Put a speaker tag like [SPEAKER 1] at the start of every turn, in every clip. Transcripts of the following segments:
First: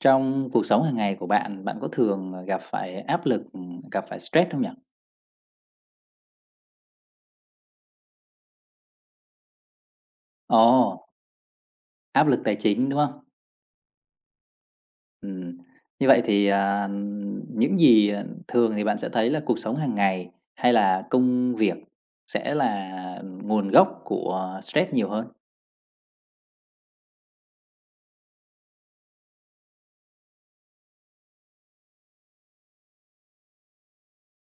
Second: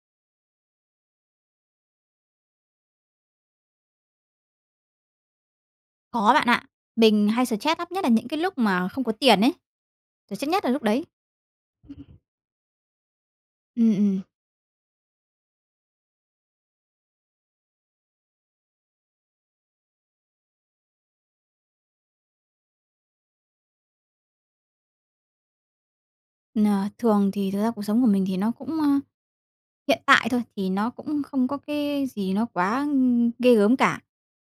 [SPEAKER 1] Trong cuộc sống hàng ngày của bạn, bạn có thường, gặp phải áp lực, gặp phải stress không nhỉ?
[SPEAKER 2] Có bạn ạ. Mình hay stress lắm, nhất là những cái lúc mà không có tiền ấy. Stress nhất là lúc
[SPEAKER 1] Ồ,
[SPEAKER 2] đấy.
[SPEAKER 1] áp lực tài chính, đúng không?
[SPEAKER 2] Ừm, ừm.
[SPEAKER 1] Ừm, Như vậy thì, những gì, thường thì bạn sẽ thấy là cuộc sống hàng ngày hay là công việc sẽ là nguồn gốc của stress nhiều hơn?
[SPEAKER 2] Ờ, thường thì thực ra cuộc sống của mình thì nó cũng, hiện tại thôi, thì nó cũng không có cái gì nó quá, ghê gớm cả.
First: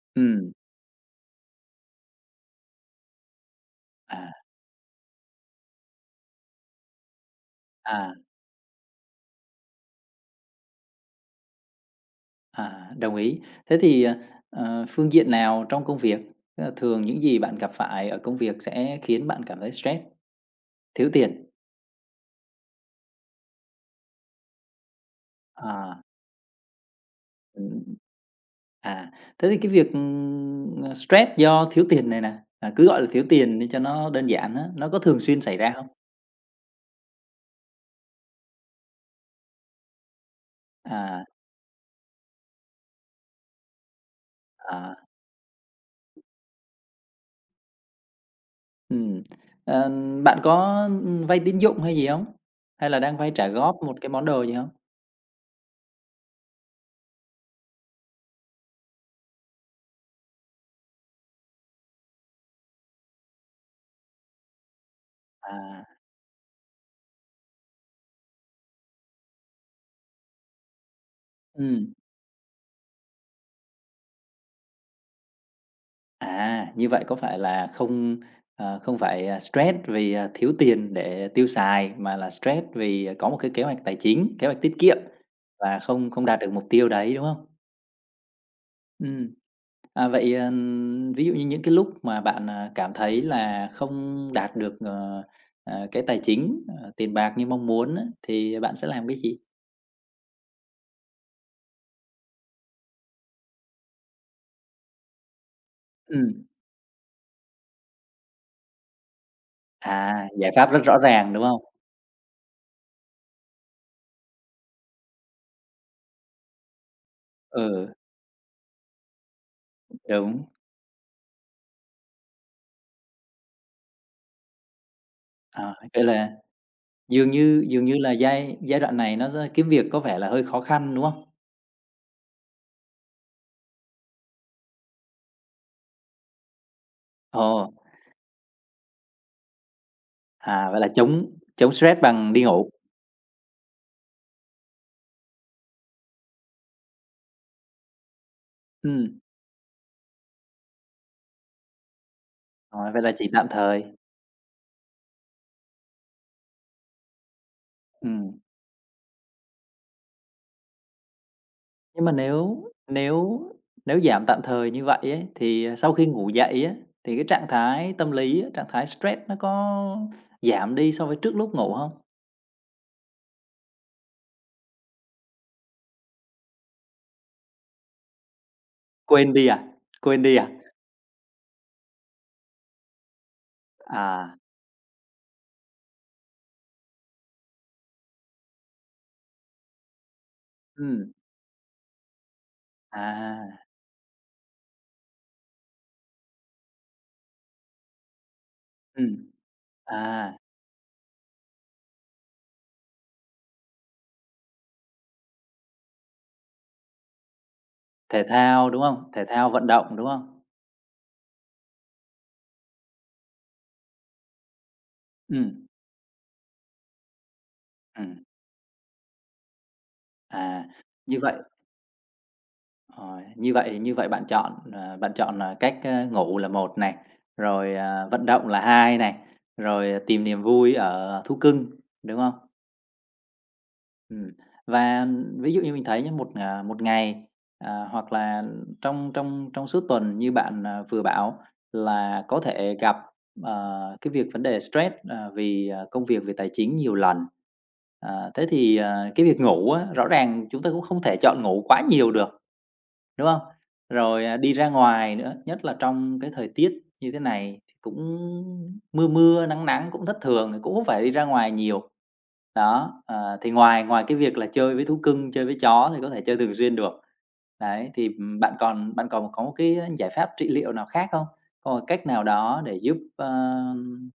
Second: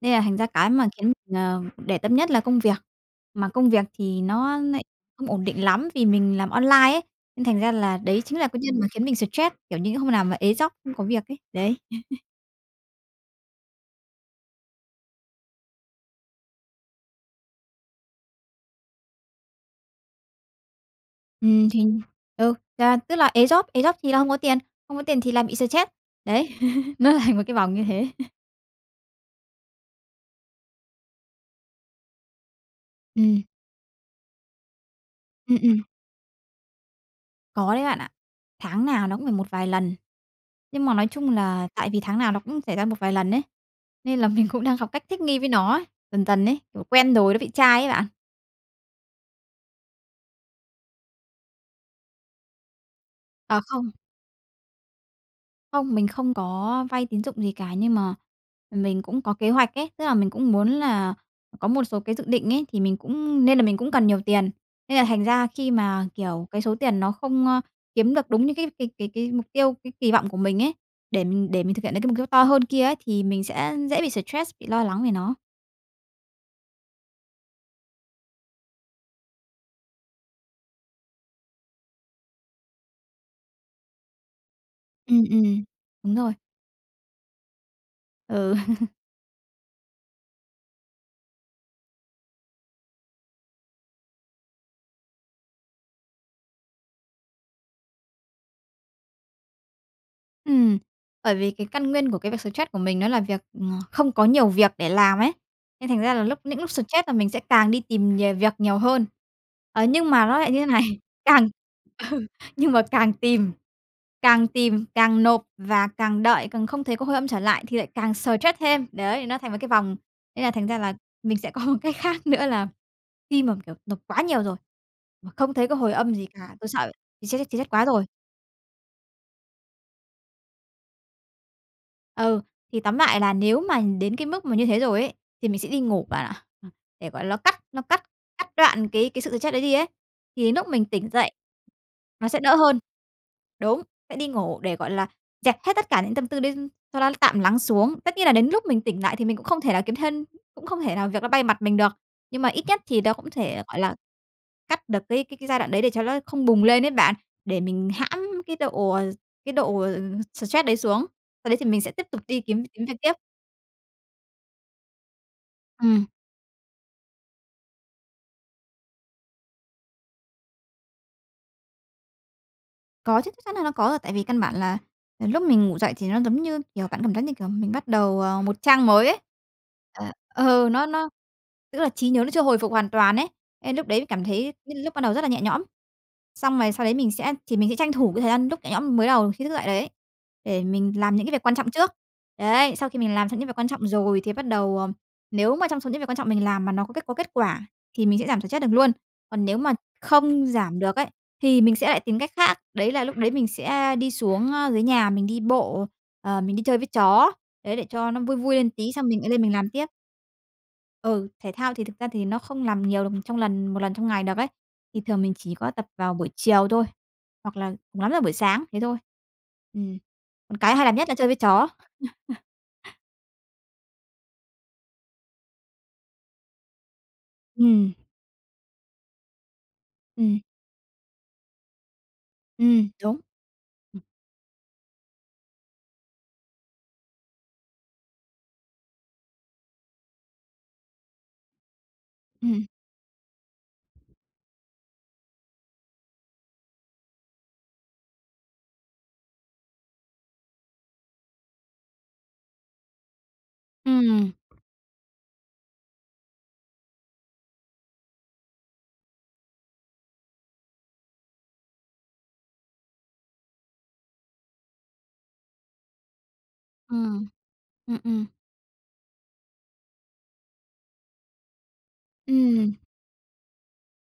[SPEAKER 2] Nên là thành ra
[SPEAKER 1] Ừ,
[SPEAKER 2] cái mà khiến mình, để tâm nhất là công việc. Mà công việc thì
[SPEAKER 1] à,
[SPEAKER 2] nó nại không ổn định lắm vì mình làm online ấy, nên thành ra là
[SPEAKER 1] à,
[SPEAKER 2] đấy chính là nguyên nhân mà khiến mình stress, kiểu những hôm nào mà ế dóc không có việc ấy, đấy.
[SPEAKER 1] đồng ý. Thế thì, phương diện nào trong công việc, tức là thường những gì bạn gặp phải ở công việc sẽ khiến bạn cảm thấy stress? Thiếu tiền,
[SPEAKER 2] Thì ừ, ra tức là ế job thì là không có tiền, không có tiền thì làm bị stress.
[SPEAKER 1] à,
[SPEAKER 2] Đấy, nó thành một cái vòng
[SPEAKER 1] ừm.
[SPEAKER 2] như thế.
[SPEAKER 1] À, Thế thì cái việc, stress do thiếu tiền này nè, cứ gọi là thiếu
[SPEAKER 2] Ừm,
[SPEAKER 1] tiền đi cho nó đơn giản á, nó có thường xuyên xảy
[SPEAKER 2] ừm,
[SPEAKER 1] ra
[SPEAKER 2] ừm,
[SPEAKER 1] không?
[SPEAKER 2] có đấy bạn ạ. Tháng nào nó cũng phải một vài lần, nhưng mà nói
[SPEAKER 1] À,
[SPEAKER 2] chung là tại vì tháng nào nó cũng xảy ra một vài lần ấy, nên là mình cũng đang học
[SPEAKER 1] à,
[SPEAKER 2] cách thích nghi với nó ấy, dần dần ấy, kiểu, quen rồi nó bị chai ấy bạn.
[SPEAKER 1] ừm, ờ, Bạn có, vay tín dụng hay gì không? Hay là đang vay trả
[SPEAKER 2] À,
[SPEAKER 1] góp
[SPEAKER 2] không.
[SPEAKER 1] một cái món đồ gì không?
[SPEAKER 2] Không, mình không có vay tín dụng gì cả, nhưng mà mình cũng có kế hoạch ấy, tức là mình cũng muốn là có một số cái dự định ấy, thì mình cũng nên là mình cũng cần nhiều tiền. Nên là thành ra khi
[SPEAKER 1] À,
[SPEAKER 2] mà, kiểu, cái số tiền nó không, kiếm được đúng như cái mục tiêu, cái kỳ vọng của mình ấy, để mình thực
[SPEAKER 1] ừm,
[SPEAKER 2] hiện được cái mục tiêu to hơn kia ấy, thì mình sẽ dễ bị stress, bị lo lắng về nó.
[SPEAKER 1] Như vậy có phải là không, không phải, stress vì, thiếu tiền để tiêu xài, mà là stress vì có một cái kế hoạch tài chính, kế hoạch tiết kiệm
[SPEAKER 2] Ừm, ừm.
[SPEAKER 1] và không
[SPEAKER 2] Đúng
[SPEAKER 1] không
[SPEAKER 2] rồi,
[SPEAKER 1] đạt được mục tiêu đấy, đúng không?
[SPEAKER 2] ừ.
[SPEAKER 1] Ừm. Vậy, ví dụ như những cái lúc mà bạn, cảm thấy là không đạt được, cái tài chính, tiền bạc như mong muốn á, thì bạn sẽ làm cái gì?
[SPEAKER 2] Ừm, bởi vì cái căn nguyên của cái việc stress của mình nó là việc, không có nhiều việc để làm ấy, nên thành ra là
[SPEAKER 1] Ừm,
[SPEAKER 2] những lúc stress là mình sẽ càng đi tìm nhiều việc nhiều hơn. Ờ, nhưng mà nó
[SPEAKER 1] Giải
[SPEAKER 2] lại như thế
[SPEAKER 1] pháp rất
[SPEAKER 2] này,
[SPEAKER 1] rõ ràng, đúng
[SPEAKER 2] càng
[SPEAKER 1] không?
[SPEAKER 2] ừ, nhưng mà càng tìm, càng tìm, càng nộp và càng đợi, càng không thấy có hồi âm trở lại thì lại
[SPEAKER 1] Ừ,
[SPEAKER 2] càng stress thêm. Đấy, nó thành một cái vòng, nên
[SPEAKER 1] đúng.
[SPEAKER 2] là thành ra là mình sẽ có một cách khác nữa là khi mà, kiểu, nộp quá nhiều rồi, mà không thấy có hồi
[SPEAKER 1] Vậy
[SPEAKER 2] âm gì
[SPEAKER 1] là
[SPEAKER 2] cả, tôi sợ bị
[SPEAKER 1] dường
[SPEAKER 2] stress
[SPEAKER 1] như
[SPEAKER 2] stress quá
[SPEAKER 1] dường như
[SPEAKER 2] rồi.
[SPEAKER 1] là giai giai đoạn này nó ra kiếm việc có vẻ là hơi khó khăn, đúng không?
[SPEAKER 2] Ừ, thì tóm lại là nếu mà đến cái mức mà như thế rồi ấy, thì mình sẽ đi ngủ bạn ạ. Ờ, để, gọi là,
[SPEAKER 1] Ồ,
[SPEAKER 2] nó cắt cắt đoạn cái sự stress đấy đi ấy, thì đến lúc
[SPEAKER 1] Vậy
[SPEAKER 2] mình
[SPEAKER 1] là
[SPEAKER 2] tỉnh
[SPEAKER 1] chống
[SPEAKER 2] dậy
[SPEAKER 1] chống stress
[SPEAKER 2] nó
[SPEAKER 1] bằng
[SPEAKER 2] sẽ
[SPEAKER 1] đi
[SPEAKER 2] đỡ
[SPEAKER 1] ngủ.
[SPEAKER 2] hơn. Đúng, sẽ đi ngủ để, gọi là, dẹp hết tất cả những tâm tư đấy cho nó tạm lắng xuống. Tất nhiên là đến lúc mình tỉnh lại
[SPEAKER 1] Ừm,
[SPEAKER 2] thì mình cũng không thể nào việc nó bay mặt mình được, nhưng mà ít nhất
[SPEAKER 1] rồi,
[SPEAKER 2] thì
[SPEAKER 1] vậy là
[SPEAKER 2] nó
[SPEAKER 1] chỉ
[SPEAKER 2] cũng
[SPEAKER 1] tạm
[SPEAKER 2] thể, gọi
[SPEAKER 1] thời.
[SPEAKER 2] là cắt được cái giai đoạn đấy để cho nó không bùng lên ấy bạn, để mình
[SPEAKER 1] Ừm.
[SPEAKER 2] hãm cái độ, stress đấy xuống. Sau đấy thì mình sẽ
[SPEAKER 1] Nhưng
[SPEAKER 2] tiếp
[SPEAKER 1] mà
[SPEAKER 2] tục đi kiếm
[SPEAKER 1] nếu
[SPEAKER 2] kiếm việc tiếp.
[SPEAKER 1] nếu nếu giảm tạm thời như vậy ấy, thì, sau khi
[SPEAKER 2] Ừm.
[SPEAKER 1] ngủ dậy á, thì cái trạng thái tâm lý á, trạng thái stress nó có giảm đi so với trước lúc ngủ hông?
[SPEAKER 2] Có chứ, chắc chắn là nó có rồi, tại vì căn bản là, lúc mình ngủ dậy thì nó giống như, kiểu, bạn cảm giác như, kiểu, mình bắt đầu, một trang mới ấy.
[SPEAKER 1] Quên đi à? Quên đi à?
[SPEAKER 2] Ừ, nó tức là trí nhớ nó chưa hồi phục hoàn toàn ấy, nên lúc đấy cảm
[SPEAKER 1] À,
[SPEAKER 2] thấy những lúc ban đầu rất là nhẹ nhõm. Xong rồi sau đấy mình sẽ thì mình sẽ tranh thủ cái thời gian lúc nhẹ nhõm mới đầu khi thức dậy đấy, để mình
[SPEAKER 1] ừm,
[SPEAKER 2] làm những cái việc quan trọng trước. Đấy, sau khi mình làm
[SPEAKER 1] à,
[SPEAKER 2] xong những việc quan trọng rồi thì bắt đầu, nếu mà trong số những việc quan trọng mình làm mà nó có kết quả thì mình sẽ giảm stress được luôn.
[SPEAKER 1] ừm,
[SPEAKER 2] Còn nếu mà
[SPEAKER 1] à,
[SPEAKER 2] không giảm được ấy thì mình sẽ lại tìm cách khác, đấy là lúc đấy mình sẽ đi xuống, dưới nhà mình đi bộ, mình đi chơi với chó, đấy, để cho nó
[SPEAKER 1] Thể
[SPEAKER 2] vui vui
[SPEAKER 1] thao,
[SPEAKER 2] lên
[SPEAKER 1] đúng
[SPEAKER 2] tí xong
[SPEAKER 1] hông?
[SPEAKER 2] mình
[SPEAKER 1] Thể
[SPEAKER 2] lại lên
[SPEAKER 1] thao
[SPEAKER 2] mình
[SPEAKER 1] vận
[SPEAKER 2] làm tiếp.
[SPEAKER 1] động, đúng hông?
[SPEAKER 2] Ừ, thể thao thì thực ra thì nó không làm nhiều được trong lần một lần trong ngày được ấy, thì thường mình chỉ
[SPEAKER 1] Ừm,
[SPEAKER 2] có tập vào buổi chiều thôi, hoặc là cùng lắm là
[SPEAKER 1] ừm,
[SPEAKER 2] buổi sáng, thế thôi. Ừm, còn
[SPEAKER 1] à,
[SPEAKER 2] cái hay làm nhất là
[SPEAKER 1] như
[SPEAKER 2] chơi
[SPEAKER 1] vậy
[SPEAKER 2] với chó.
[SPEAKER 1] rồi, như vậy bạn chọn, bạn chọn là cách, ngủ là một này, rồi,
[SPEAKER 2] Ừm,
[SPEAKER 1] vận động là hai này, rồi, tìm
[SPEAKER 2] ừm,
[SPEAKER 1] niềm vui ở thú cưng, đúng không?
[SPEAKER 2] đúng. Ừm,
[SPEAKER 1] Ừm, và ví dụ như mình thấy nhá, một ngày, hoặc là trong trong trong suốt tuần như bạn, vừa bảo là có
[SPEAKER 2] ừm,
[SPEAKER 1] thể gặp, cái việc vấn đề stress, vì, công việc, về tài chính nhiều lần. Thế thì, cái việc ngủ á, rõ ràng chúng ta cũng không thể chọn ngủ quá nhiều được. Đúng không? Rồi,
[SPEAKER 2] ừm.
[SPEAKER 1] đi ra ngoài nữa, nhất là trong cái thời tiết như thế này thì cũng mưa mưa, nắng nắng cũng thất thường thì cũng hông phải đi ra ngoài nhiều. Đó, thì ngoài ngoài cái việc là chơi với thú cưng, chơi với chó thì có thể chơi thường xuyên được.
[SPEAKER 2] Ừm,
[SPEAKER 1] Đấy,
[SPEAKER 2] ừm.
[SPEAKER 1] thì,
[SPEAKER 2] Ừm,
[SPEAKER 1] bạn còn có một cái giải pháp trị liệu nào khác không? Có một cách nào đó
[SPEAKER 2] ừm,
[SPEAKER 1] để giúp,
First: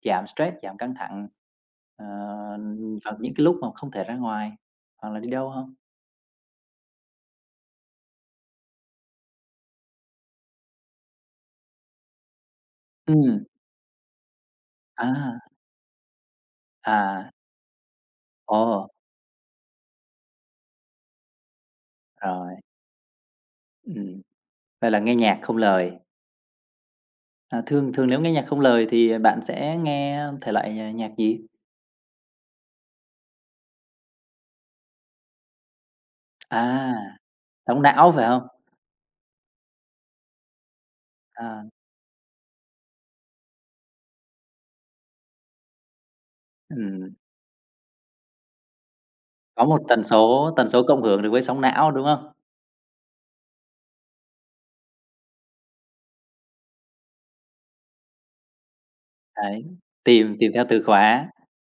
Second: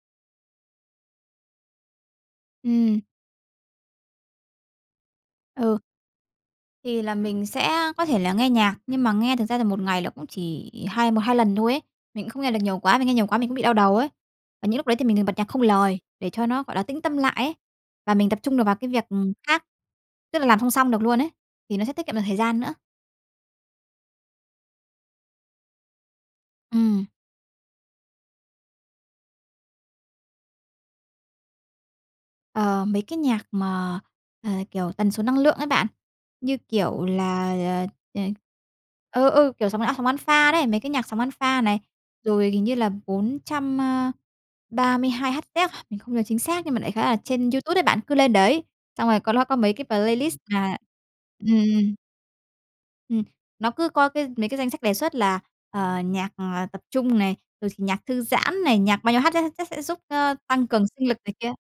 [SPEAKER 1] giảm stress, giảm căng thẳng, ờ,
[SPEAKER 2] ừ.
[SPEAKER 1] vào những cái lúc mà không thể ra ngoài hoặc là đi đâu không?
[SPEAKER 2] Ừ. Thì là mình sẽ có thể là nghe nhạc, nhưng mà nghe thực ra là một ngày là cũng chỉ một hai lần thôi ấy. Mình cũng không nghe được nhiều quá, mình nghe nhiều quá
[SPEAKER 1] Ừm,
[SPEAKER 2] mình cũng bị đau đầu ấy. Và những lúc đấy thì mình thường
[SPEAKER 1] à,
[SPEAKER 2] bật nhạc không lời để cho nó, gọi là, tĩnh tâm
[SPEAKER 1] à,
[SPEAKER 2] lại ấy, và mình tập trung
[SPEAKER 1] ồ,
[SPEAKER 2] được vào cái việc, khác, tức là làm song song được luôn ấy, thì nó sẽ tiết kiệm được thời
[SPEAKER 1] rồi.
[SPEAKER 2] gian nữa.
[SPEAKER 1] Ừm, vậy là nghe nhạc không lời.
[SPEAKER 2] Ừm.
[SPEAKER 1] Thường thường nếu nghe nhạc không lời thì bạn sẽ nghe thể loại, nhạc gì?
[SPEAKER 2] Ờ, mấy cái nhạc mà, kiểu, tần số năng lượng ấy bạn, như
[SPEAKER 1] À,
[SPEAKER 2] kiểu là,
[SPEAKER 1] Sóng não
[SPEAKER 2] ờ,
[SPEAKER 1] phải hông?
[SPEAKER 2] ừ, kiểu, sóng não sóng alpha đấy, mấy cái nhạc sóng alpha
[SPEAKER 1] À,
[SPEAKER 2] này, rồi hình như là 432 Hz à? Mình không nhớ chính xác nhưng mà đại khái
[SPEAKER 1] ừm,
[SPEAKER 2] là trên YouTube đấy bạn, cứ lên đấy, xong rồi có
[SPEAKER 1] có
[SPEAKER 2] mấy
[SPEAKER 1] một
[SPEAKER 2] cái
[SPEAKER 1] tần
[SPEAKER 2] playlist
[SPEAKER 1] số tần
[SPEAKER 2] là
[SPEAKER 1] số cộng hưởng được với
[SPEAKER 2] ừm,
[SPEAKER 1] sóng não,
[SPEAKER 2] ừm,
[SPEAKER 1] đúng hông?
[SPEAKER 2] nó cứ có mấy cái danh sách đề xuất là, nhạc, tập trung này, rồi thì nhạc thư giãn này, nhạc bao nhiêu Hz
[SPEAKER 1] Đấy,
[SPEAKER 2] sẽ giúp,
[SPEAKER 1] tìm tìm theo
[SPEAKER 2] tăng
[SPEAKER 1] từ
[SPEAKER 2] cường sinh lực
[SPEAKER 1] khóa,
[SPEAKER 2] này kia,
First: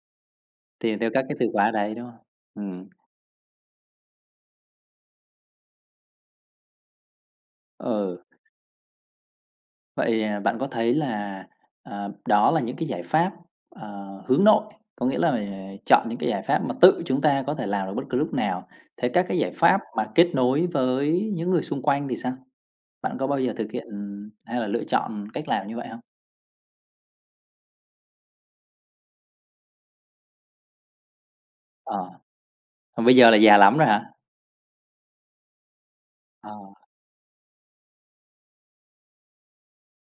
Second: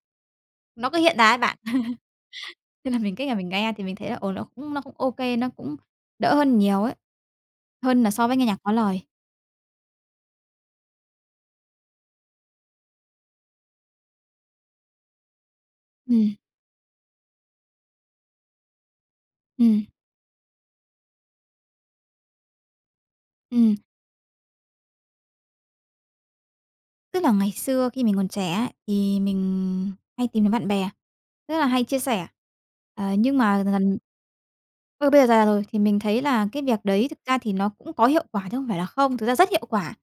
[SPEAKER 2] nó cứ
[SPEAKER 1] tìm theo
[SPEAKER 2] hiện
[SPEAKER 1] các
[SPEAKER 2] ra
[SPEAKER 1] cái
[SPEAKER 2] ấy
[SPEAKER 1] từ
[SPEAKER 2] bạn.
[SPEAKER 1] khóa đấy, đúng hông? Ừm,
[SPEAKER 2] Thế là mình nghe thì mình thấy là, nó cũng ô kê, nó cũng đỡ hơn nhiều ấy, hơn là
[SPEAKER 1] ờ.
[SPEAKER 2] so với nghe nhạc có lời.
[SPEAKER 1] Vậy, bạn có thấy là, đó là những cái giải pháp, hướng nội, có nghĩa là, chọn những cái
[SPEAKER 2] Ừm,
[SPEAKER 1] giải pháp mà tự chúng ta có thể làm được bất cứ lúc nào. Thế các cái giải pháp
[SPEAKER 2] ừm,
[SPEAKER 1] mà kết nối với những người xung quanh thì sao? Bạn có bao giờ thực
[SPEAKER 2] ừm.
[SPEAKER 1] hiện hay là lựa chọn cách làm như vậy không?
[SPEAKER 2] Tức là ngày xưa khi mình còn trẻ ấy, thì mình hay tìm đến bạn bè, rất là hay chia
[SPEAKER 1] Ờ,
[SPEAKER 2] sẻ.
[SPEAKER 1] Còn
[SPEAKER 2] Ờ,
[SPEAKER 1] bây giờ là
[SPEAKER 2] nhưng
[SPEAKER 1] già
[SPEAKER 2] mà
[SPEAKER 1] lắm rồi
[SPEAKER 2] dần
[SPEAKER 1] hả?
[SPEAKER 2] Ơ, bây giờ già rồi thì mình thấy là
[SPEAKER 1] Ờ,
[SPEAKER 2] cái việc đấy thực ra thì nó cũng có hiệu quả chứ không phải là không, thực ra rất hiệu quả.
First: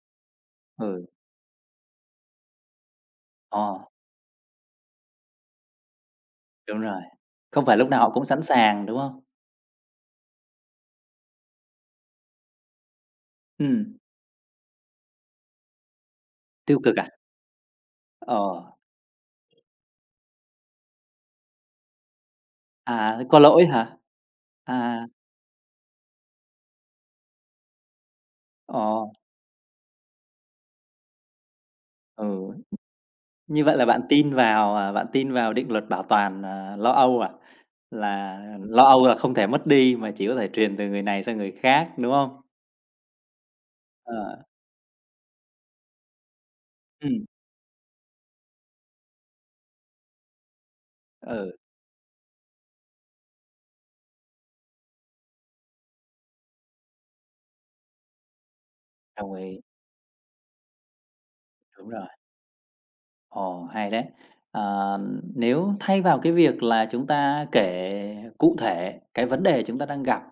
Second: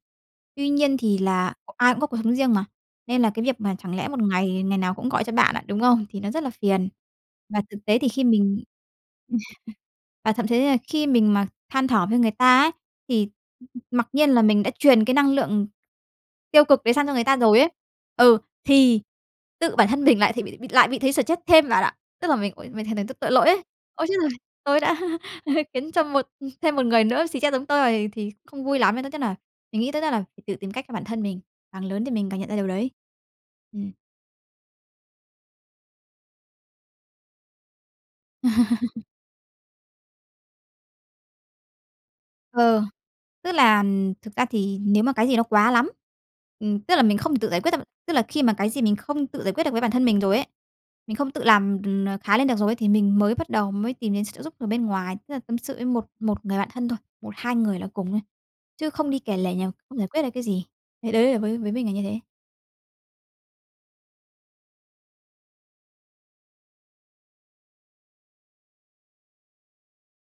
[SPEAKER 2] Tuy nhiên
[SPEAKER 1] ừ,
[SPEAKER 2] thì là ai cũng có cuộc sống riêng mà, nên là cái việc mà
[SPEAKER 1] ờ,
[SPEAKER 2] chẳng lẽ một ngày ngày nào cũng gọi cho bạn à, đúng không? Thì nó rất là
[SPEAKER 1] đúng
[SPEAKER 2] phiền.
[SPEAKER 1] rồi.
[SPEAKER 2] Và
[SPEAKER 1] Không phải
[SPEAKER 2] thực
[SPEAKER 1] lúc
[SPEAKER 2] tế
[SPEAKER 1] nào
[SPEAKER 2] thì
[SPEAKER 1] họ cũng
[SPEAKER 2] khi
[SPEAKER 1] sẵn
[SPEAKER 2] mình
[SPEAKER 1] sàng, đúng không?
[SPEAKER 2] Và thậm chí là khi mình mà than thở với người ta ấy, thì
[SPEAKER 1] Ừm,
[SPEAKER 2] mặc nhiên là mình đã truyền cái năng lượng tiêu
[SPEAKER 1] tiêu
[SPEAKER 2] cực đấy
[SPEAKER 1] cực
[SPEAKER 2] sang
[SPEAKER 1] à?
[SPEAKER 2] cho người ta rồi ấy.
[SPEAKER 1] Ờ,
[SPEAKER 2] Ừ, thì tự bản thân mình lại thì bị thấy stress thêm bạn ạ. Tức là mình "Ôi, mình thấy thấy tội
[SPEAKER 1] có
[SPEAKER 2] lỗi ấy.
[SPEAKER 1] lỗi hả?
[SPEAKER 2] Ôi, chết rồi, tôi đã
[SPEAKER 1] À,
[SPEAKER 2] khiến cho thêm một người nữa xì stress giống tôi rồi thì không vui lắm." Nên
[SPEAKER 1] ờ,
[SPEAKER 2] tốt nhất là mình nghĩ tốt nhất là phải tự tìm cách cho bản thân mình, càng lớn thì mình càng nhận
[SPEAKER 1] ừ.
[SPEAKER 2] ra điều đấy.
[SPEAKER 1] Như vậy là
[SPEAKER 2] Ừm.
[SPEAKER 1] bạn tin vào định luật bảo toàn, lo âu à? Là lo âu là không thể mất đi mà chỉ có thể truyền từ người này sang người khác, đúng không?
[SPEAKER 2] Ờ, tức là thực
[SPEAKER 1] Ờ,
[SPEAKER 2] ra thì nếu mà cái gì nó quá lắm, tức là mình
[SPEAKER 1] Ừm.
[SPEAKER 2] không tự giải quyết được tức là khi mà cái gì mình không tự giải quyết được với bản thân mình rồi ấy, mình không tự
[SPEAKER 1] Ừ,
[SPEAKER 2] làm, khá lên được rồi ấy, thì mình mới bắt đầu mới tìm đến sự trợ giúp từ bên ngoài, tức là tâm sự với một một người bạn thân thôi, một 2 người là cùng thôi, chứ không đi
[SPEAKER 1] đồng
[SPEAKER 2] kể lể
[SPEAKER 1] ý,
[SPEAKER 2] nhằm không giải quyết được cái gì. Đấy, đấy là với mình
[SPEAKER 1] đúng
[SPEAKER 2] là như
[SPEAKER 1] rồi.
[SPEAKER 2] thế.
[SPEAKER 1] Ồ, hay đấy. Ờ, Nếu thay vào cái việc là chúng ta kể cụ thể cái vấn đề chúng ta đang gặp,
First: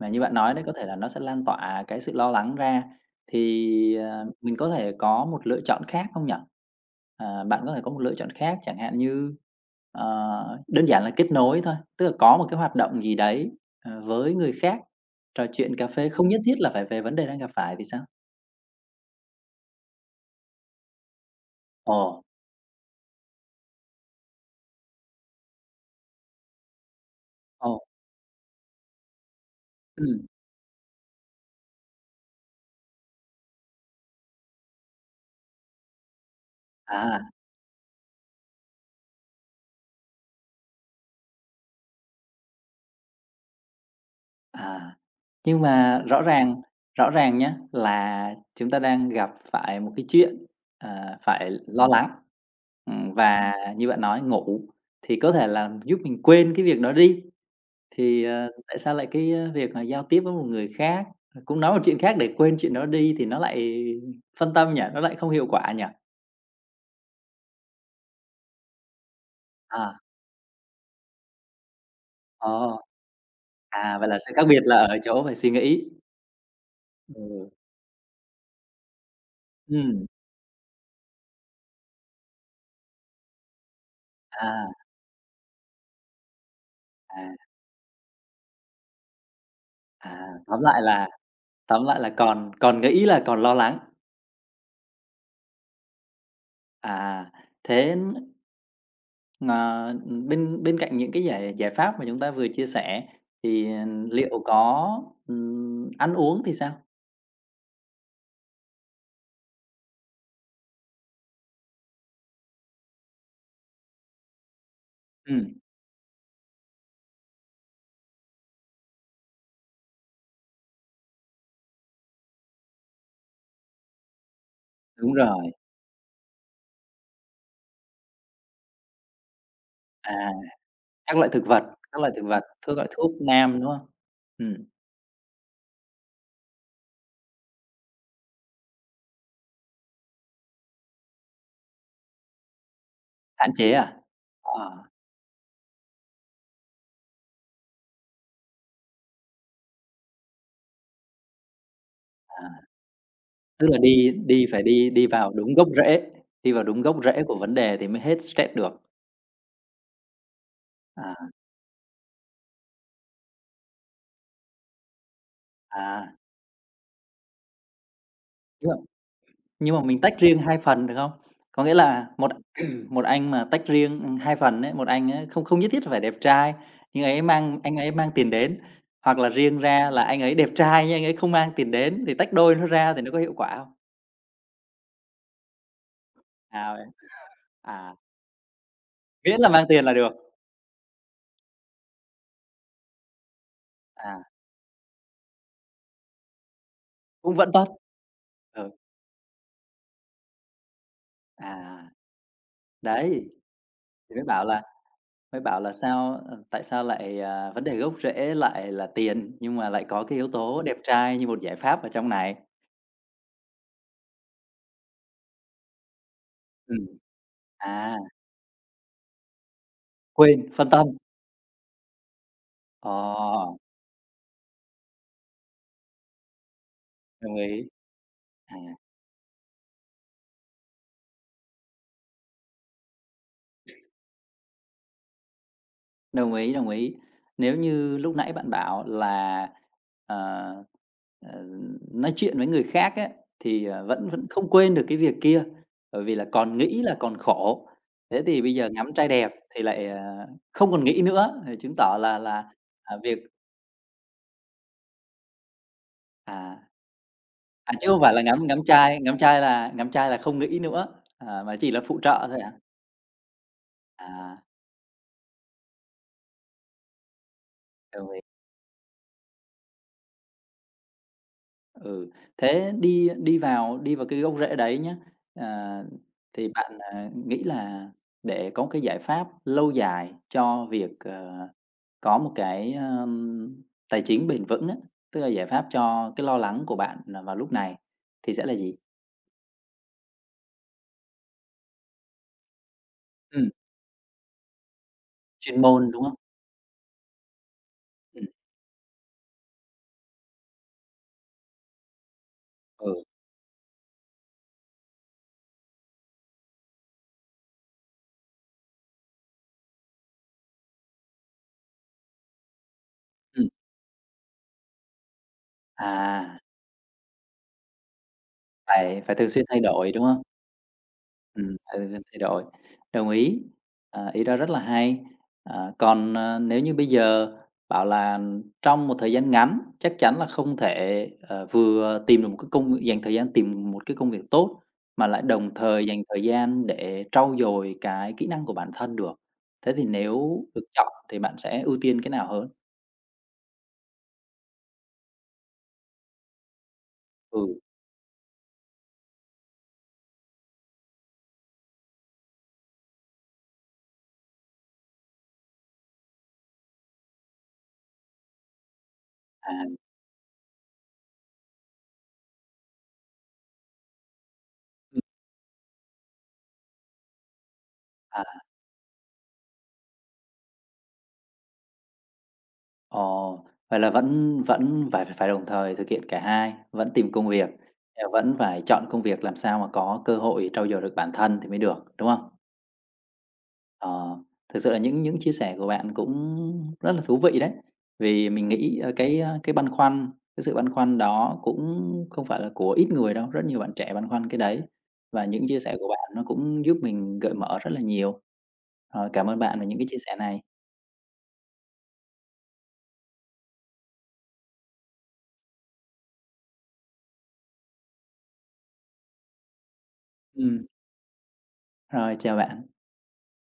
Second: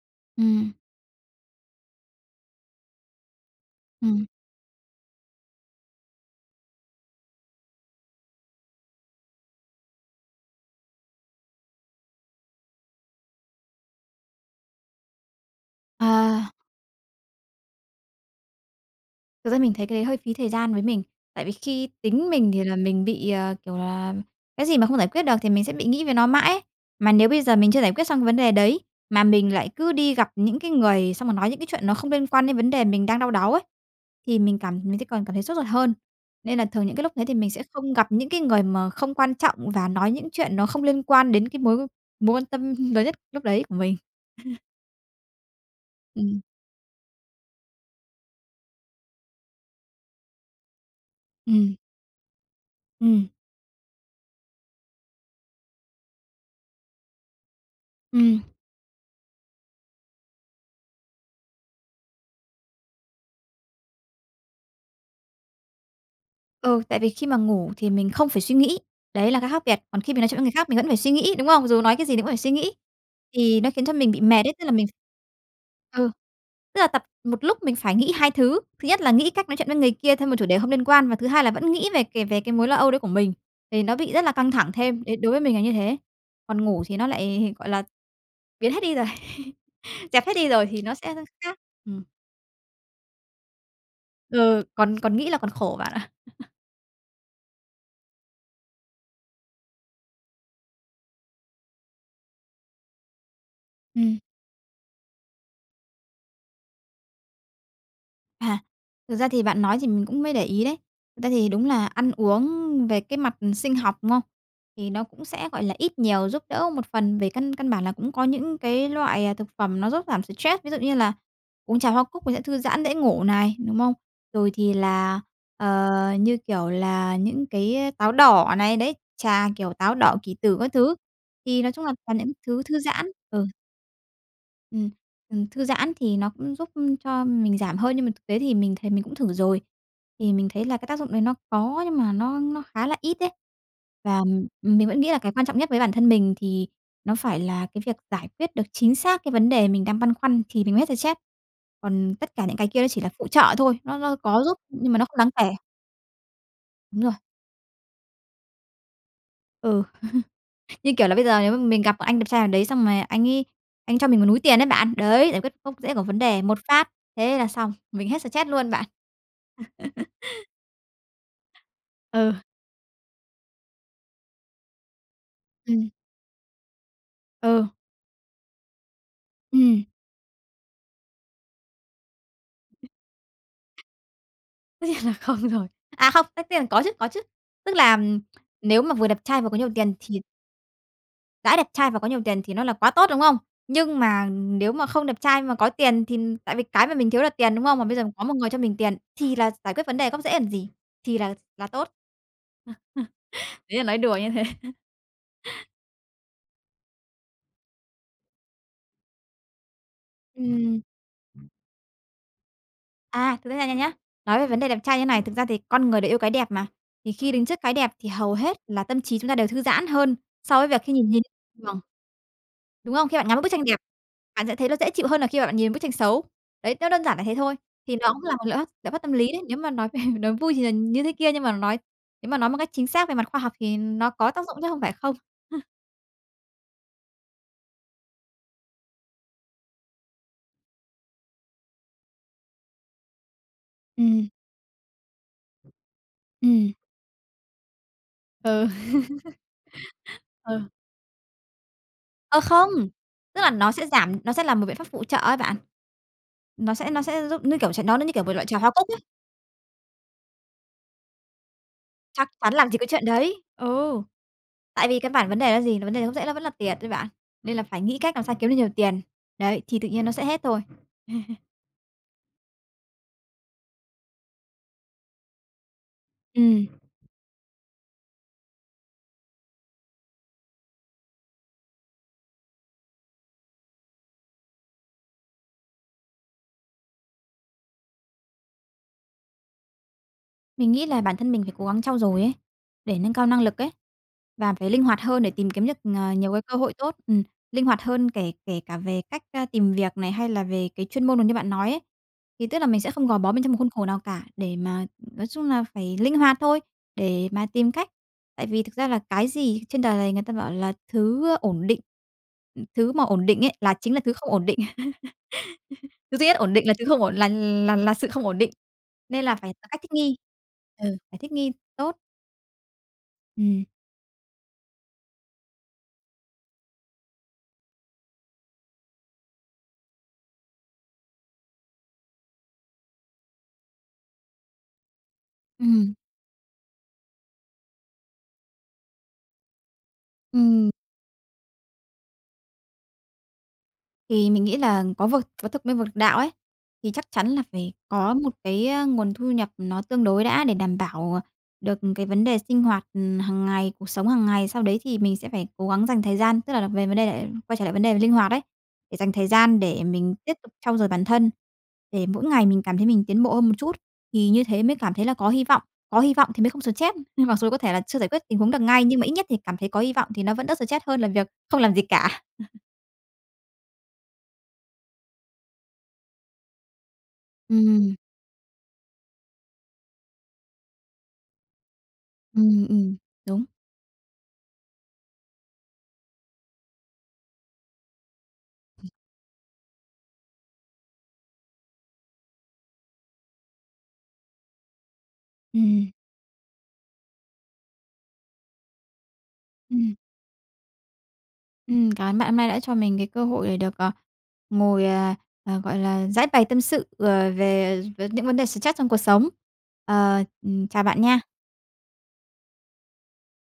[SPEAKER 1] mà như bạn nói đấy, có
[SPEAKER 2] Ừm,
[SPEAKER 1] thể là nó sẽ lan tỏa cái sự lo lắng ra, thì,
[SPEAKER 2] ừm,
[SPEAKER 1] mình có thể có một lựa chọn khác không nhỉ? Bạn có thể có một lựa chọn khác chẳng hạn như, đơn giản là kết nối thôi, tức là có một cái hoạt động gì đấy, với người khác, trò chuyện cà phê không nhất
[SPEAKER 2] à.
[SPEAKER 1] thiết là phải về vấn đề đang gặp phải thì sao?
[SPEAKER 2] Thực ra mình thấy cái đấy hơi phí thời gian với mình, tại vì khi
[SPEAKER 1] Ồ,
[SPEAKER 2] tính mình thì là mình bị, kiểu là, cái gì mà không giải quyết được thì mình sẽ bị nghĩ về nó mãi ấy. Mà nếu bây giờ
[SPEAKER 1] ồ,
[SPEAKER 2] mình chưa giải quyết xong cái vấn đề đấy, mà mình lại cứ đi
[SPEAKER 1] ừm,
[SPEAKER 2] gặp những cái người xong rồi nói những cái chuyện nó không liên quan đến vấn đề mình đang đau đáu ấy, thì mình sẽ còn cảm thấy sốt ruột hơn. Nên là thường những cái lúc
[SPEAKER 1] à.
[SPEAKER 2] đấy thì mình sẽ không gặp những cái người mà không quan trọng và nói những chuyện nó không liên quan đến cái mối mối quan tâm lớn nhất lúc đấy của mình.
[SPEAKER 1] À, nhưng mà rõ
[SPEAKER 2] Ừm,
[SPEAKER 1] ràng rõ ràng nhé là chúng ta đang gặp phải một cái chuyện, phải
[SPEAKER 2] ừm,
[SPEAKER 1] lo lắng,
[SPEAKER 2] ừm,
[SPEAKER 1] và như bạn nói ngủ thì có thể là giúp mình quên cái việc đó đi, thì,
[SPEAKER 2] ừm.
[SPEAKER 1] tại sao lại cái, việc mà giao tiếp với một người khác, cũng nói một chuyện khác để quên chuyện đó đi thì nó lại phân tâm nhỉ? Nó lại không hiệu quả nhỉ?
[SPEAKER 2] Ừ, tại vì khi mà ngủ thì mình không phải suy nghĩ, đấy là cái khác biệt,
[SPEAKER 1] À,
[SPEAKER 2] còn khi mình nói chuyện với người khác mình vẫn phải suy nghĩ, đúng không? Dù nói cái gì mình cũng phải suy nghĩ,
[SPEAKER 1] ồ,
[SPEAKER 2] thì nó khiến cho
[SPEAKER 1] Vậy
[SPEAKER 2] mình
[SPEAKER 1] là
[SPEAKER 2] bị
[SPEAKER 1] sự khác
[SPEAKER 2] mệt ấy,
[SPEAKER 1] biệt
[SPEAKER 2] tức là
[SPEAKER 1] là
[SPEAKER 2] mình.
[SPEAKER 1] ở chỗ phải suy nghĩ.
[SPEAKER 2] Ừ, tức là tập một
[SPEAKER 1] Ừ,
[SPEAKER 2] lúc mình phải nghĩ 2 thứ, thứ nhất là nghĩ cách nói chuyện với người
[SPEAKER 1] ừm,
[SPEAKER 2] kia thêm một chủ đề không liên quan và thứ hai là vẫn nghĩ về cái mối lo âu đấy của mình, thì nó bị rất là căng
[SPEAKER 1] à,
[SPEAKER 2] thẳng thêm, đấy, đối với mình là như thế. Còn ngủ thì nó
[SPEAKER 1] à,
[SPEAKER 2] lại, gọi là, biến hết đi rồi,
[SPEAKER 1] à,
[SPEAKER 2] dẹp hết đi
[SPEAKER 1] tóm
[SPEAKER 2] rồi
[SPEAKER 1] lại
[SPEAKER 2] thì nó
[SPEAKER 1] là
[SPEAKER 2] sẽ khác.
[SPEAKER 1] tóm lại
[SPEAKER 2] Ừm,
[SPEAKER 1] là còn còn nghĩ là còn lo lắng.
[SPEAKER 2] ừ, còn còn nghĩ là còn khổ bạn ạ.
[SPEAKER 1] À, Thế, ờ, bên bên cạnh những cái giải giải pháp mà chúng ta vừa chia sẻ thì
[SPEAKER 2] Ừm.
[SPEAKER 1] liệu có, ăn uống thì sao?
[SPEAKER 2] À, thực ra thì bạn nói thì mình cũng mới để ý đấy. Thực ra thì đúng là ăn uống về cái mặt sinh học, đúng không? Thì nó cũng sẽ,
[SPEAKER 1] Ừm,
[SPEAKER 2] gọi là, ít nhiều giúp đỡ một phần về căn căn bản là cũng có những cái loại, thực phẩm nó giúp giảm stress, ví dụ như là uống trà hoa cúc mình sẽ thư giãn dễ ngủ này, đúng không? Rồi thì
[SPEAKER 1] đúng
[SPEAKER 2] là,
[SPEAKER 1] rồi,
[SPEAKER 2] ờ, như kiểu là, những cái táo đỏ này, đấy, trà kiểu táo đỏ
[SPEAKER 1] à,
[SPEAKER 2] kỳ tử các thứ.
[SPEAKER 1] các loại thực
[SPEAKER 2] Thì
[SPEAKER 1] vật,
[SPEAKER 2] nói chung là
[SPEAKER 1] các loại
[SPEAKER 2] toàn
[SPEAKER 1] thực
[SPEAKER 2] những
[SPEAKER 1] vật,
[SPEAKER 2] thứ
[SPEAKER 1] thuốc
[SPEAKER 2] thư
[SPEAKER 1] gọi
[SPEAKER 2] giãn.
[SPEAKER 1] thuốc
[SPEAKER 2] Ừ.
[SPEAKER 1] nam, đúng hông? Ừm,
[SPEAKER 2] Ừm, thư giãn thì nó cũng giúp cho mình giảm hơn, nhưng mà thực tế thì mình thấy mình cũng thử rồi, thì mình thấy là cái tác dụng đấy nó có nhưng mà nó khá là ít đấy.
[SPEAKER 1] hạn chế à?
[SPEAKER 2] Và,
[SPEAKER 1] Ờ,
[SPEAKER 2] mình vẫn nghĩ là cái quan trọng nhất với bản thân mình thì nó phải là cái việc giải quyết được chính xác cái vấn đề mình đang băn khoăn thì mình mới hết stress. Còn tất cả những
[SPEAKER 1] à,
[SPEAKER 2] cái kia nó chỉ là phụ trợ
[SPEAKER 1] Tức là
[SPEAKER 2] thôi, nó
[SPEAKER 1] đi
[SPEAKER 2] nó có
[SPEAKER 1] đi
[SPEAKER 2] giúp
[SPEAKER 1] phải đi
[SPEAKER 2] nhưng mà nó
[SPEAKER 1] đi
[SPEAKER 2] không đáng
[SPEAKER 1] vào
[SPEAKER 2] kể.
[SPEAKER 1] đúng gốc rễ, đi vào đúng gốc
[SPEAKER 2] Đúng rồi,
[SPEAKER 1] rễ của vấn đề thì mới hết stress được.
[SPEAKER 2] ừ, như kiểu là bây
[SPEAKER 1] À,
[SPEAKER 2] giờ nếu mà mình gặp một anh đẹp trai nào đấy xong mà anh cho mình một núi tiền đấy bạn, đấy, giải quyết gốc rễ của
[SPEAKER 1] à,
[SPEAKER 2] vấn đề một phát, thế là xong, mình hết stress
[SPEAKER 1] nhưng
[SPEAKER 2] luôn
[SPEAKER 1] mà
[SPEAKER 2] bạn.
[SPEAKER 1] mình tách riêng hai phần được không? Có nghĩa là một.
[SPEAKER 2] Ừ,
[SPEAKER 1] Một anh mà tách riêng, 2 phần ấy, một anh á không không nhất thiết
[SPEAKER 2] ừm,
[SPEAKER 1] phải đẹp trai, nhưng ấy mang
[SPEAKER 2] ừ,
[SPEAKER 1] anh ấy mang tiền đến, hoặc là riêng
[SPEAKER 2] ừm,
[SPEAKER 1] ra là anh ấy đẹp trai nhưng anh ấy không mang tiền đến thì tách đôi nó ra thì nó có hiệu quả không?
[SPEAKER 2] tất nhiên là không rồi. À, không, tất nhiên là có
[SPEAKER 1] Vậy
[SPEAKER 2] chứ, có chứ. Tức
[SPEAKER 1] à,
[SPEAKER 2] là, nếu mà vừa đẹp
[SPEAKER 1] miễn
[SPEAKER 2] trai
[SPEAKER 1] là
[SPEAKER 2] vừa có
[SPEAKER 1] mang
[SPEAKER 2] nhiều
[SPEAKER 1] tiền là
[SPEAKER 2] tiền
[SPEAKER 1] được,
[SPEAKER 2] thì đã đẹp trai và có nhiều tiền thì nó là quá tốt, đúng không? Nhưng
[SPEAKER 1] à,
[SPEAKER 2] mà nếu mà không đẹp trai mà có tiền thì tại vì cái mà mình thiếu là
[SPEAKER 1] cũng vẫn
[SPEAKER 2] tiền, đúng
[SPEAKER 1] tốt.
[SPEAKER 2] không? Mà bây giờ có một người cho
[SPEAKER 1] Ừ,
[SPEAKER 2] mình tiền thì là giải quyết vấn đề gốc rễ làm gì, thì là
[SPEAKER 1] à,
[SPEAKER 2] tốt.
[SPEAKER 1] đấy,
[SPEAKER 2] Đấy là nói
[SPEAKER 1] thì
[SPEAKER 2] đùa như thế.
[SPEAKER 1] mới bảo là sao, tại sao lại, vấn đề gốc rễ lại là tiền, nhưng mà lại có cái yếu tố đẹp
[SPEAKER 2] Ừm,
[SPEAKER 1] trai như một giải pháp ở trong này.
[SPEAKER 2] thực ra nha nhá, nói về vấn đề đẹp trai như này, thực ra thì con người đều yêu cái đẹp mà,
[SPEAKER 1] Ừm,
[SPEAKER 2] thì khi đứng trước cái đẹp
[SPEAKER 1] à,
[SPEAKER 2] thì hầu hết là tâm trí chúng ta đều thư giãn hơn
[SPEAKER 1] quên,
[SPEAKER 2] so với
[SPEAKER 1] phân
[SPEAKER 2] việc
[SPEAKER 1] tâm.
[SPEAKER 2] khi nhìn nhìn
[SPEAKER 1] Ờ.
[SPEAKER 2] Đúng không? Khi bạn ngắm một bức tranh đẹp, bạn sẽ thấy nó dễ chịu hơn là khi mà bạn nhìn bức tranh xấu. Đấy, nó đơn giản là
[SPEAKER 1] Đồng
[SPEAKER 2] thế thôi.
[SPEAKER 1] ý.
[SPEAKER 2] Thì nó cũng là một
[SPEAKER 1] À,
[SPEAKER 2] liệu pháp tâm lý đấy. Nếu mà nói về nói vui thì là như thế kia, nhưng mà nếu mà nói một cách chính xác về mặt khoa học thì nó có tác dụng chứ không phải không.
[SPEAKER 1] Đồng ý, đồng ý. Nếu như lúc nãy bạn bảo là, ờ, ờ, nói chuyện với người khác á, thì, vẫn vẫn
[SPEAKER 2] Ừm,
[SPEAKER 1] không quên được cái việc kia, bởi vì là còn
[SPEAKER 2] ừm,
[SPEAKER 1] nghĩ là còn khổ. Thế thì bây giờ
[SPEAKER 2] ừ.
[SPEAKER 1] ngắm trai đẹp thì lại,
[SPEAKER 2] Ờ.
[SPEAKER 1] không còn nghĩ nữa, thì chứng tỏ là
[SPEAKER 2] Ờ,
[SPEAKER 1] là,
[SPEAKER 2] không,
[SPEAKER 1] à, việc
[SPEAKER 2] tức là nó sẽ là một biện pháp phụ trợ ấy bạn.
[SPEAKER 1] à,
[SPEAKER 2] Nó sẽ giúp như kiểu,
[SPEAKER 1] chứ
[SPEAKER 2] nó
[SPEAKER 1] không
[SPEAKER 2] như
[SPEAKER 1] phải là
[SPEAKER 2] kiểu một
[SPEAKER 1] ngắm
[SPEAKER 2] loại trà hoa cúc ấy.
[SPEAKER 1] ngắm trai là không nghĩ nữa, mà chỉ là phụ trợ
[SPEAKER 2] Chắc
[SPEAKER 1] thôi hả?
[SPEAKER 2] chắn làm gì có chuyện đấy. Ừ.
[SPEAKER 1] À,
[SPEAKER 2] Tại vì căn bản vấn đề là gì? Vấn đề gốc rễ nó vẫn là tiền đấy bạn, nên là phải nghĩ
[SPEAKER 1] Đồng
[SPEAKER 2] cách
[SPEAKER 1] ý.
[SPEAKER 2] làm sao kiếm được nhiều tiền. Đấy, thì tự nhiên nó sẽ hết thôi.
[SPEAKER 1] Ừ, thế đi đi vào cái gốc rễ đấy nhé à, thì
[SPEAKER 2] Ừm.
[SPEAKER 1] bạn, nghĩ là để có cái giải pháp lâu dài cho việc, có một cái, tài chính bền vững á, tức là giải pháp cho cái lo lắng của bạn là vào lúc này thì sẽ là gì?
[SPEAKER 2] Mình nghĩ là bản thân mình phải cố gắng trau dồi ấy, để nâng cao năng
[SPEAKER 1] Ừm,
[SPEAKER 2] lực ấy, và phải linh hoạt hơn để tìm
[SPEAKER 1] chuyên
[SPEAKER 2] kiếm được,
[SPEAKER 1] môn, đúng không?
[SPEAKER 2] nhiều cái cơ hội tốt. Linh hoạt hơn
[SPEAKER 1] Ừm,
[SPEAKER 2] kể kể cả về cách, tìm việc này, hay là về cái chuyên môn được như bạn nói ấy. Thì tức là mình
[SPEAKER 1] ừ,
[SPEAKER 2] sẽ không gò bó bên trong một khuôn khổ nào cả, để mà nói chung là phải linh hoạt thôi, để mà tìm cách. Tại vì thực ra là cái gì trên đời này người ta bảo là thứ ổn định, thứ mà ổn định
[SPEAKER 1] ừm,
[SPEAKER 2] ấy là chính là thứ không ổn định. Thứ duy nhất
[SPEAKER 1] à,
[SPEAKER 2] ổn định là thứ không ổn là sự không ổn định,
[SPEAKER 1] phải phải
[SPEAKER 2] nên
[SPEAKER 1] thường
[SPEAKER 2] là
[SPEAKER 1] xuyên
[SPEAKER 2] phải
[SPEAKER 1] thay
[SPEAKER 2] có cách
[SPEAKER 1] đổi,
[SPEAKER 2] thích
[SPEAKER 1] đúng
[SPEAKER 2] nghi.
[SPEAKER 1] không?
[SPEAKER 2] Ừ, phải thích nghi
[SPEAKER 1] Thời
[SPEAKER 2] tốt.
[SPEAKER 1] gian thay đổi, đồng ý,
[SPEAKER 2] Ừm,
[SPEAKER 1] ý đó rất là hay. Còn, nếu như bây giờ bảo là trong một thời gian ngắn chắc chắn là không thể, vừa tìm được một cái dành thời gian tìm một cái công việc tốt, mà lại đồng thời
[SPEAKER 2] ừm.
[SPEAKER 1] dành thời gian để trau dồi cái kỹ năng của bản thân được. Thế thì nếu được
[SPEAKER 2] Ừm.
[SPEAKER 1] chọn thì bạn sẽ ưu tiên cái nào hơn?
[SPEAKER 2] Thì mình nghĩ là có thực mới vực đạo ấy, thì chắc chắn là
[SPEAKER 1] Ừ,
[SPEAKER 2] phải có một cái, nguồn thu nhập nó tương đối đã để đảm bảo được cái vấn đề sinh hoạt, hàng ngày, cuộc sống hàng ngày. Sau đấy thì mình sẽ phải cố gắng dành thời gian, tức là về vấn đề lại quay trở lại vấn đề linh hoạt đấy để dành thời
[SPEAKER 1] à,
[SPEAKER 2] gian để mình tiếp tục trau dồi bản thân, để mỗi ngày mình cảm thấy mình tiến bộ hơn một chút, thì như thế mới cảm
[SPEAKER 1] Ừm.
[SPEAKER 2] thấy là có hy vọng. Có hy vọng thì mới không stress, nên mặc dù có thể là chưa giải quyết
[SPEAKER 1] à.
[SPEAKER 2] tình huống được ngay, nhưng mà ít nhất thì cảm thấy có hy vọng thì nó vẫn đỡ stress hơn là việc không làm gì cả.
[SPEAKER 1] Ồ, vậy là vẫn vẫn phải phải đồng thời thực hiện cả hai, vẫn tìm công việc,
[SPEAKER 2] Ừm.
[SPEAKER 1] vẫn phải chọn công việc làm sao mà có cơ hội trau dồi được bản thân thì mới được, đúng không?
[SPEAKER 2] Ừm, ừm, đúng.
[SPEAKER 1] Ờ, Thực sự là những chia sẻ của bạn cũng rất là thú vị đấy, vì mình nghĩ, cái băn khoăn, cái sự băn khoăn đó cũng không phải là của ít người đâu, rất nhiều bạn trẻ băn khoăn cái đấy, và những chia sẻ của
[SPEAKER 2] Ừm,
[SPEAKER 1] bạn nó cũng giúp mình gợi mở rất là nhiều. Rồi, cảm ơn bạn về những cái
[SPEAKER 2] ừm,
[SPEAKER 1] chia sẻ này.
[SPEAKER 2] cảm ơn bạn hôm nay đã cho mình cái cơ hội để được, ngồi, gọi là, giãi bày tâm sự, về về những vấn đề stress trong cuộc sống. Ờ,
[SPEAKER 1] Ừm,
[SPEAKER 2] chào bạn nha.
[SPEAKER 1] rồi chào bạn.